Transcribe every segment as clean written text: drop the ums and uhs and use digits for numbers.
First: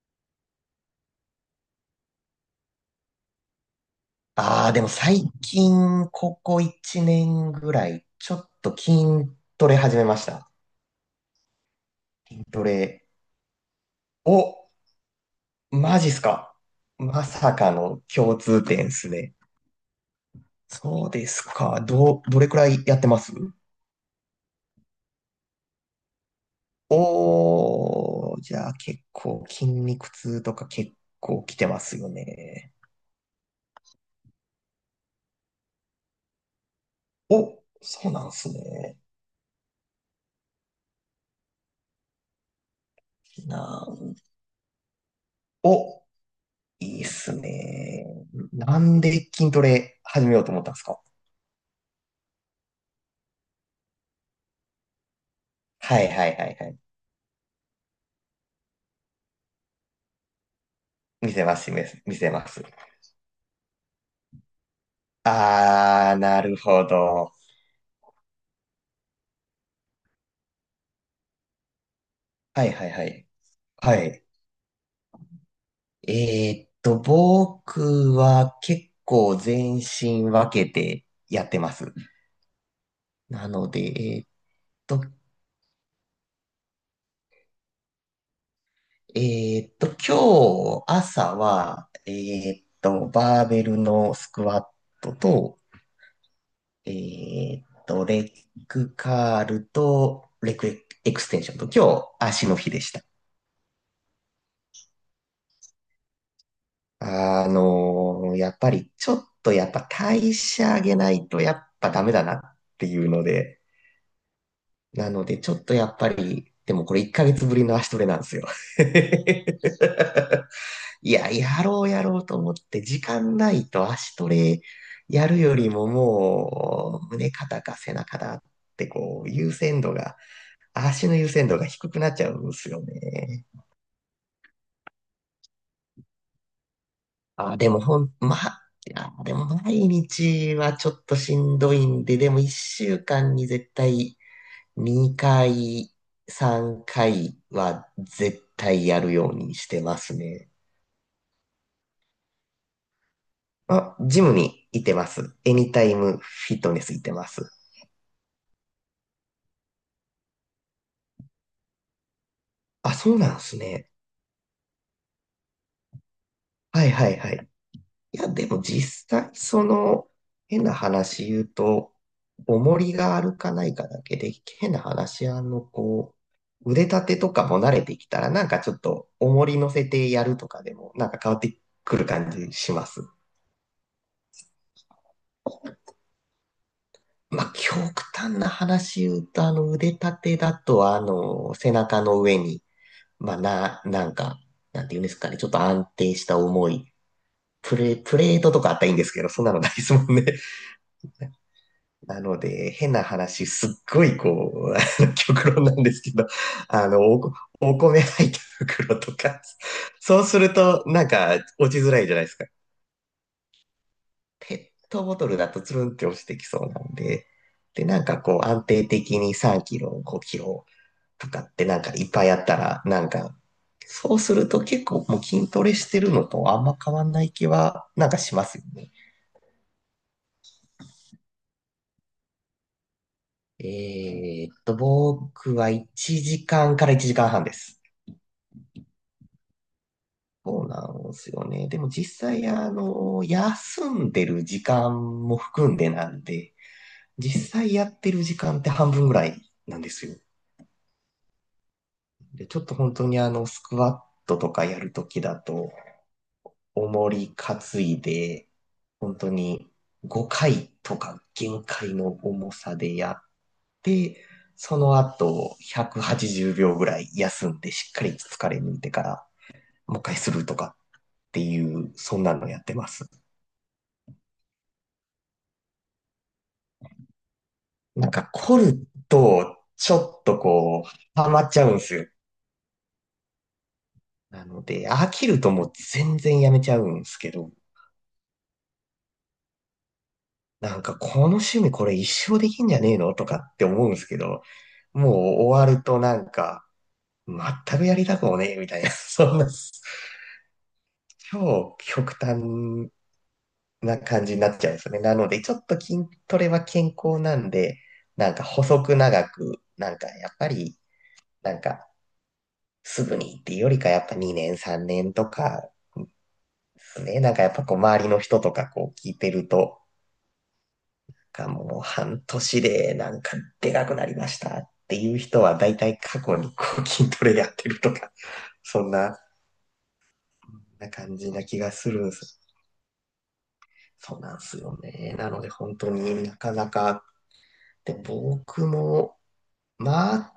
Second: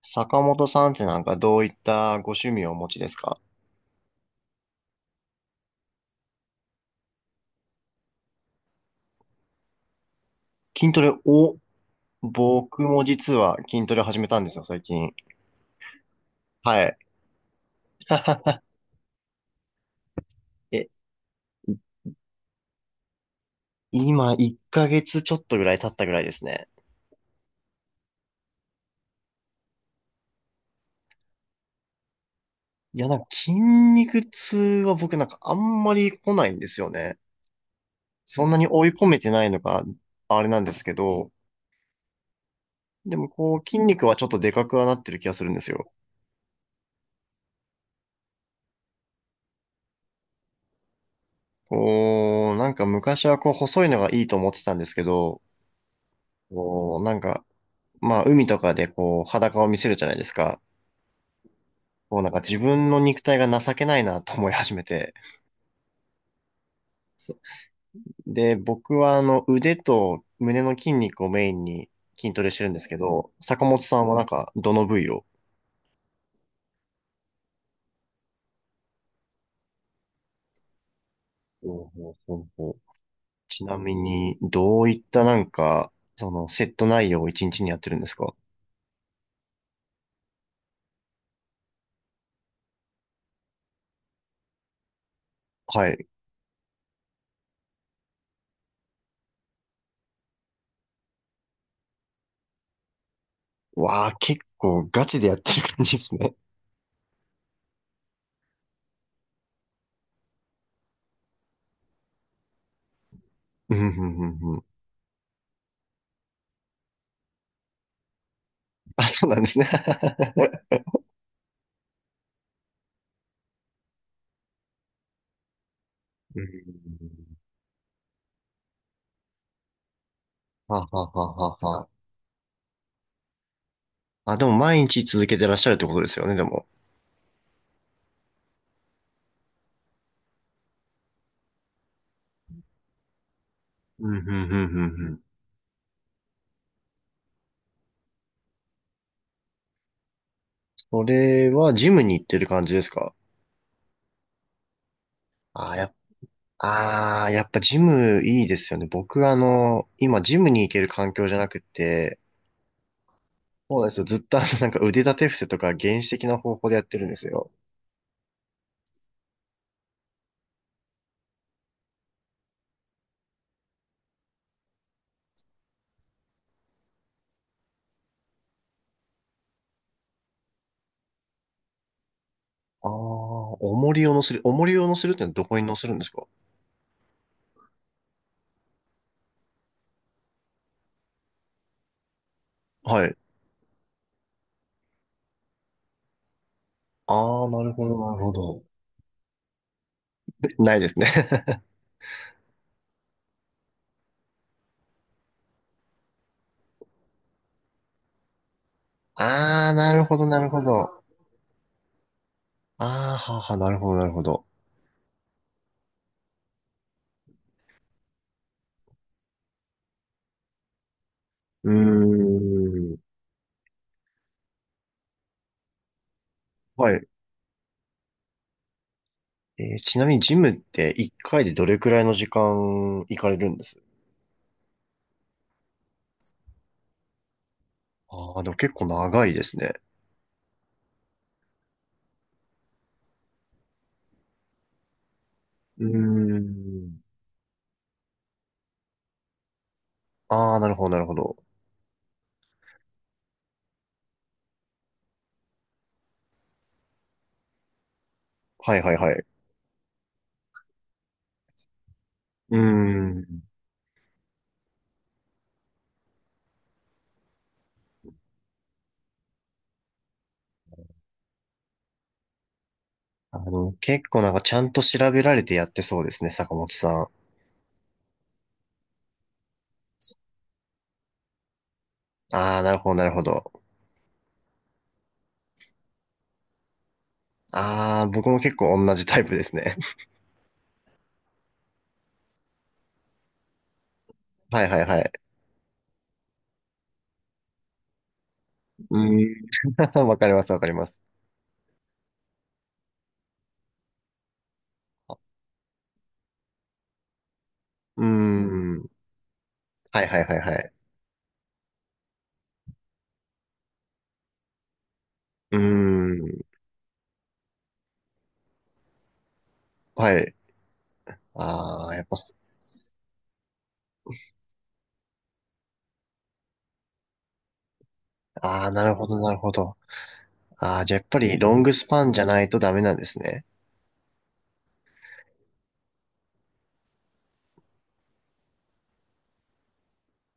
坂本さんってなんかどういったご趣味をお持ちですか？ああ、でも最近、ここ1年ぐらい、ちょっと筋トレ始めました。筋トレを、筋ト僕もレ。実は筋トレを始めたんですよ、お、最近。マジっすか。はい。まさかの共 通点っすね。え、そうですか。どれくらいやってます？今1ヶ月ちょっとぐらい経ったぐらいですね。おー、じゃあ結構筋肉痛とか結構来てますよね。いや、なんか筋肉痛は僕なんかあんまり来ないんですよね。お、そうなんそんすなに追いね。込めてないのがあれなんですけど、でもこなう筋肉ん、はちょっとでかくはなってる気がするんですよ。お、いいっすね。なんで筋トレ始めようと思ったんですか？こう、なんか昔はこう細いのがいいと思ってたんですけど、はいはいはいはい。こう、なんかまあ、海とかでこう、裸を見せるじゃないですか。見せます、見せ見もうなせんかま自す。分の肉体が情けないなと思い始めて。あー、なるほど。で、僕はあの、腕と胸の筋肉をメインに筋トレしてはるんいではすいけはい。ど、坂本はさんはない。んか、どの部位を？僕は結構全身分けてやってまほす。うほうほうほう。なちのなで、みに、どういと、ったなんか、その、セット内容を一日にやってるんですか？えーっと、今日朝は、バーベルのスクワットと、はい。レッグカールと、レッグエクステンションと、今日足の日でした。わあ、結構ガチでやってる感じですね。あの、やっぱりちょっとやっぱ代謝上げないとやっぱダメだなっていうので、うん、うん、うん、うん。なのでちょっとやっぱり、でもこれ1ヶ月ぶりの足トレなんですよ。あ、そうなんです ね。いや、やろうやろうと思って時間ないと足トレやるよりもうもう胸ん肩か背中だってこう優先度が、は足はの優は先は。度がは低くなっちゃうんですよね。あ、でも毎日続けてらっしゃるってことですよね、でも。あ、でもまあ、いやでも毎日はちょっとしんどいんで、でも一週間に絶うん、対うん、うん、うんうん。2回、3回は絶対やるようにしてますね。それはジムに行ってる感じですか？あ、ジムに行ってます。エニあーやタっ、イムフィットネス行ってあまーやっす。ぱジムいいですよね。僕あの、今ジムに行ける環境じゃなくて、あ、そうなんですそうなんね。ですよ。ずっとあの、なんか腕立て伏せとか原始的な方法でやっはいてるんはでいすはよ。い。いや、でも実際、その、変な話言うと、重りがあるかないかだけで、変な話、あの、こう、腕立てとかも慣れてきたら、なんかちょっと、重り乗せてやるとかでも、なんか変わってくる感じしまああ、す。重りを乗せるってのはどこに乗せるんですか？まあ、極端な話言うと、あの、腕立てだと、あの、背中の上に、はい。まあ、なんか、なんて言うんですかね、ちょっと安定した重い、ああ、なるほど、なプるほレートとど。かあったらいいんですけど、そんなのないですもんね。ないですね。なので、変な話、すっごいこう、あの極論なんですけど、あの、お米入った袋と か、ああ、なるほそうど、なするるほど。と、あなんか、落ちづらいじゃないですか。あ、ははなるほど、なるほど。ペットボトルだとつるんって落ちてきそうなんで、で、なんかこう、安定的に3キロ、5キロとかってうなんかいっぱいあったら、ーん。なんか、そうすると結構もう筋トレしてるのとあんまは変わい。んない気は、なんかしますよね。ちなみにジムって1回でどれくらいの時間行かれるんです？僕は1時間かんから1時間半です。ああー、でも結構長いですね。そうなんですよね。でも実際、あの、休んでる時間も含んうーでなんで、ん。実際やってる時間って半分ぐらいなんですよ。ああ、なるほど、なるほど。で、ちょっと本当にあの、スクワットとかやるときだと、重り担いで、はいはいは本い。当に5回とか限界の重うーさでやっん。て、その後180秒ぐらい休んでしっかり疲れ抜いてからもう一回するとかっていう、そんなのやってます。あの、結構なんかちゃんと調べられてやってそうですね、坂本さん。なんか凝ると、ちょっとこう、ハマっちゃうんですよ。ああ、なるほど、なるほど。なので、飽きるともう全然やめちゃうんですけど、ああ、僕も結構同じタイプですね。なんかこの趣味これ一生できんじゃねえのとかって思うんですけど、はいはいはもい。う終わるとなんか、全くやりたくもねえみたいな、うーそんん。な、わかります、わかります。超極端な感じになっちゃうんですよね。なので、ちょっと筋トレは健康なんで、うーなんか細ん。く長く、なんはいかはいやっはいぱはい。り、なんかすぐにっていうよりかやっぱ2年3年とうーかん。すね。なんかやっぱこう周りの人とかこう聞いてると、はい。かもうああ、やっぱ、半年でなんかでかくなりましたっていう人は大体過去にこう筋トレやってるとか、あ あ、そなんるほな、ど、なるほど。ああ、なじゃあやっ感ぱじりなロ気ンがグスすパるんンでじゃす。ないとダメなんですね。そうなんですよね。なので本当になかなか、で、僕も、まあ、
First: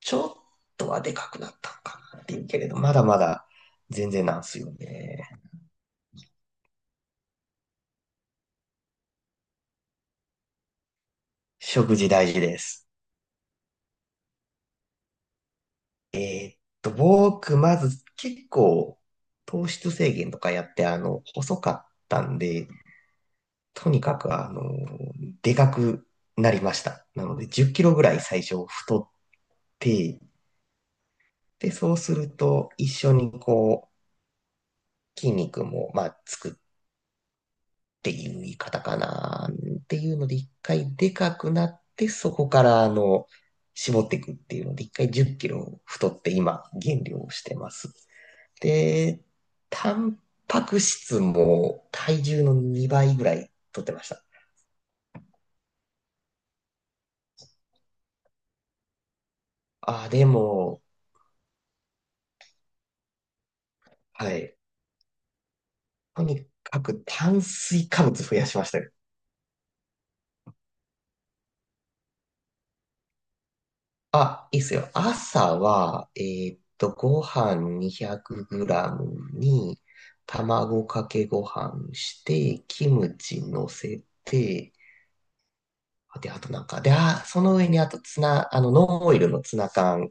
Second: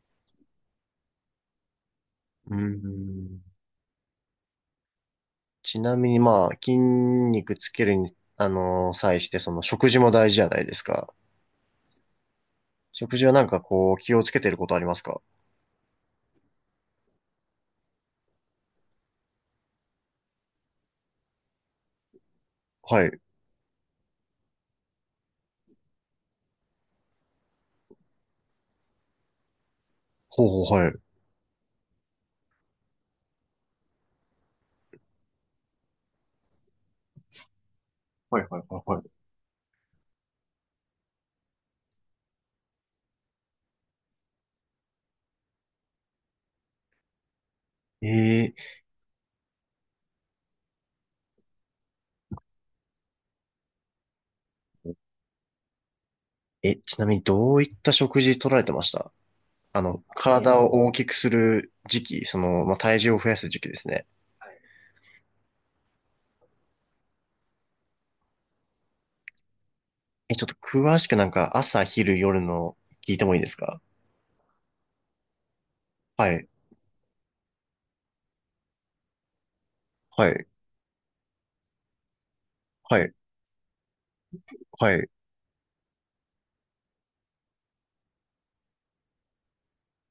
ちょっとはでかくなったのかなっていううけれど、まだまん。だ全然なんですよね。ちなみにまあ、筋肉つけるに、際して、その食事も大事じゃないですか。食事大事です。食事はなんかこう、気をつけてることありますか？え僕、まず結構糖質制限とかやって、あの、細かったんで、はい。とにかく、あの、でかくなりました。なので、10キロぐらい最初太って、ほうほう、はい。で、そうすると、一緒にこう、筋肉も、まあ、つくっていはうい言いはいは方いかはな、っていうので、一回でかくなって、そこから、あの、絞っていくっていうので、一回10キロ太って、今、減量してます。い。で、タンパク質も体重の2倍ぐらい取ってました。ー、ちなみにどういった食事取られてました？あの、あ、で体をも、大きくする時期、その、まあ、体重を増やす時期ですね。はい。とにかく炭水化物増やしましたよ。ちょっと詳しくなんか朝、昼、夜の聞いてもいいですか？あ、いいっすよ。朝は、はい。ご飯 200g に、はい。卵かけご飯して、キはい。ムチ乗せて、はい。で、あとなんか、で、あ、その上にあとツナ、あの、ノンオイルのツナ缶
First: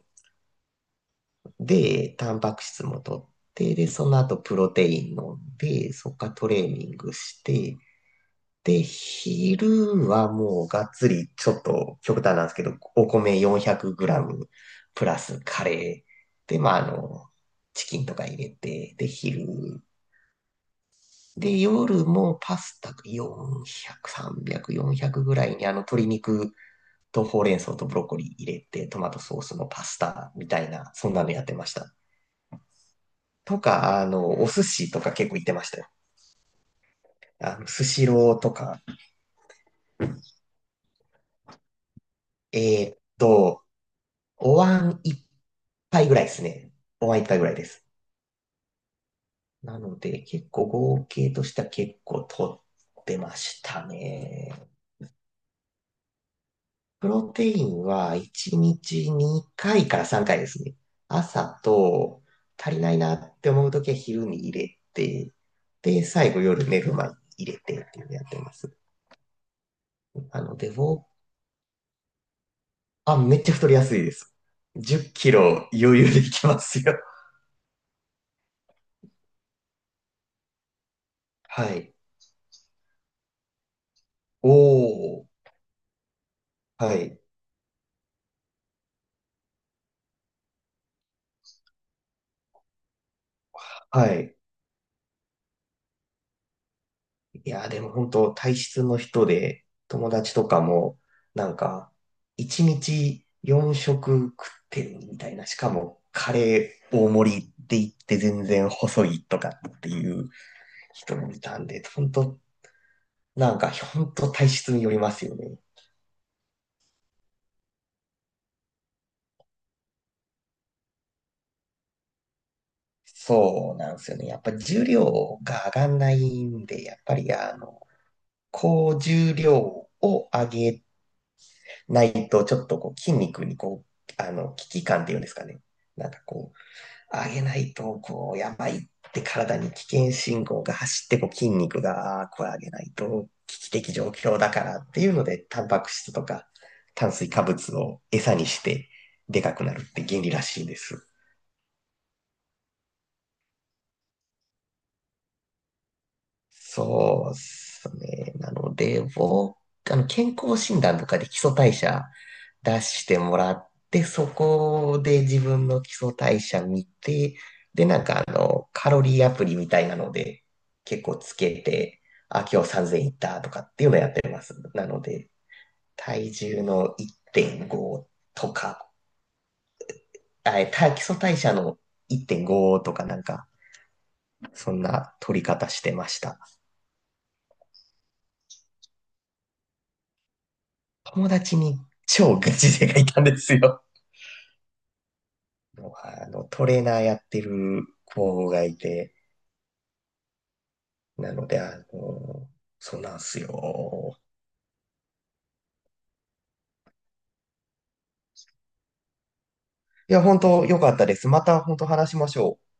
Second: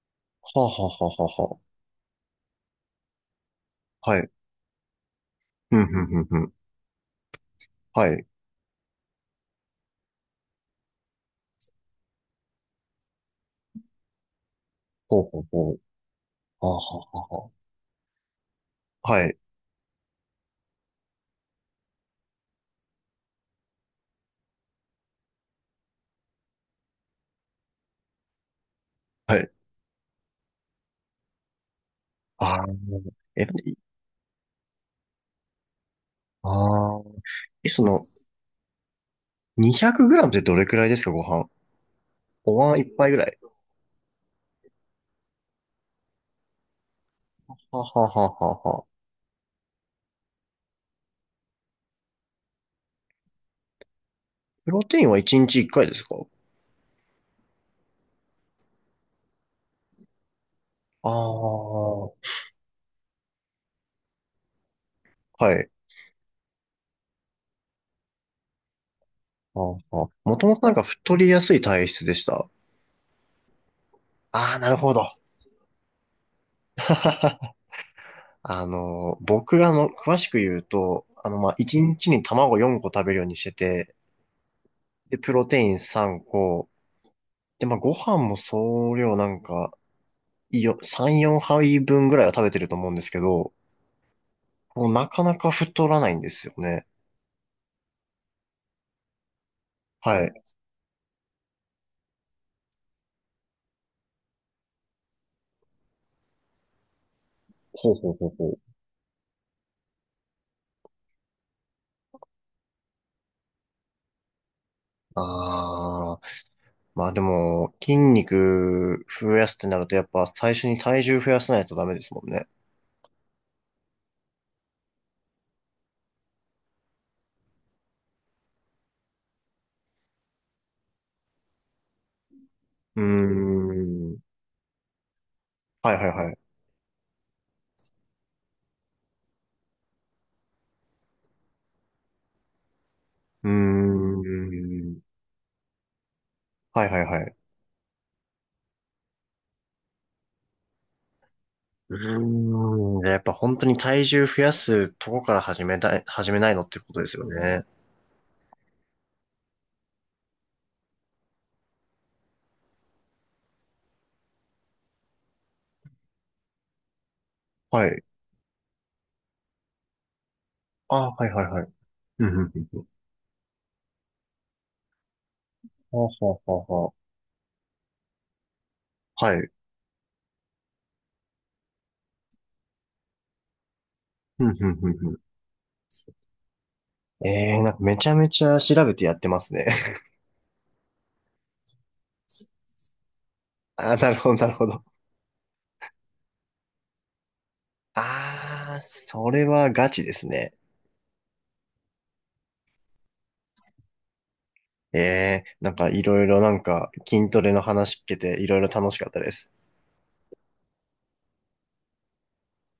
はあ、はあ、はあ、はで、タンパク質も取って、で、そあ、はのあ。はい。後プロテイン飲んふんで、ふんそっふんからふトん。レーニングして、はい。で、昼はもうがっつり、ちょっと極端なんですけど、お米 400g プラほうほスうカほう。レー。で、はまあ、あ、あはあ、の、はチキンとか入れて、で、あ。はあはい。昼。で、夜もパスタ400、300、400ぐらいにあの鶏肉とほうれん草とブロッコリー入れて、トマトはソーい。スのパスタみたいな、そんなのやってました。ああ、え、といか、あの、お寿司とか結構行ってましたよ。ああー。えああの、えそスの、シローとか。200グラムってどれくらいですか、ご飯。おえ椀ー一っ杯ぐらい。と、お椀一杯ぐらいですね。お椀一杯ぐらいはであ、す。はあ、はあ、はあ。はあ。なので、結構合計としては結構取ってましたね。プロテインは1日1回ですか？プロテインは1日2回かいから3回ですね。ああ、朝はと足りないなって思うときは昼に入れて、い。で、最後夜寝る前に入れてっていうのやってます。ああ、もなとものとで、なウんかォー太りやすい体質でした？あ、めっちゃ太りやすいです。ああ、なるほ10ど。キロ余裕でいけますよ。あの、僕があの、詳しく言うと、あの、まあ、は1い。日にちに卵4個食べるようにしてて、おで、プロー。テイン3個。はい。で、まあ、ご飯も総量なんか、3、4杯分ぐらいは食べてると思うんですけど、はい。もうなかなか太らないんですよね。いやでも本当体質の人で、友はい。達とかも、なんか、1日4食食ってるみたいな。しかも、カレー大盛りって言ほっうほうてほう全ほう。然細いとかっていう人もいたんで、本当なんか、本当体質によりますよね。ああ、まあでも、筋肉増やすってなると、やっぱ最初に体重増やさないとダメですもんね。そうなんですよね。やっぱ重量が上がんないんで、やっぱりあの、高重量を上げないと、ちょっとこううー筋肉にこん。う、あの、危機感っていうんですかね。はいはいなんかはい。こう、上げないと、こう、やばいって体に危険信号が走って、こう筋肉が、ああ、これ上げないとうー危機的状況だからってん。いうので、タンパク質とかはいはい炭は水い。化物を餌にしてでかくなるって原理らしいです。うーん。やっぱ本当に体重増やすとこから始めたい、始めないのってことですよそうでね。すね。なので、僕、あの、健康診断とかで基礎代謝出してもらって、そこで自分の基礎代謝見て、で、はない。んかあの、カロリーアプリみたいなので、結ああ、構はいつはいけはい。て、うん、うあ、ん、う今ん日うん。3000いったとかっていうのやってます。なので、はあ、体はあ、重はあ、はの1.5とか、あ。はい。あ、えた基礎代謝の1.5とかなんか、うん、うん、そんうん、うなん。取り方してました。ええー、なんかめちゃめちゃ調べてやってますね。友達に超ガ チ勢がいたんですよ。ああ、なるほど、なるほど。もうあの、トレーナーやってる子があいあ、て、それはガチですね。なので、あの、そうなんすよ。ええー、なんかいろいろなんか筋トレの話聞けていろいろ楽しかったです。いや、本当良かったです。また本当話しましょう。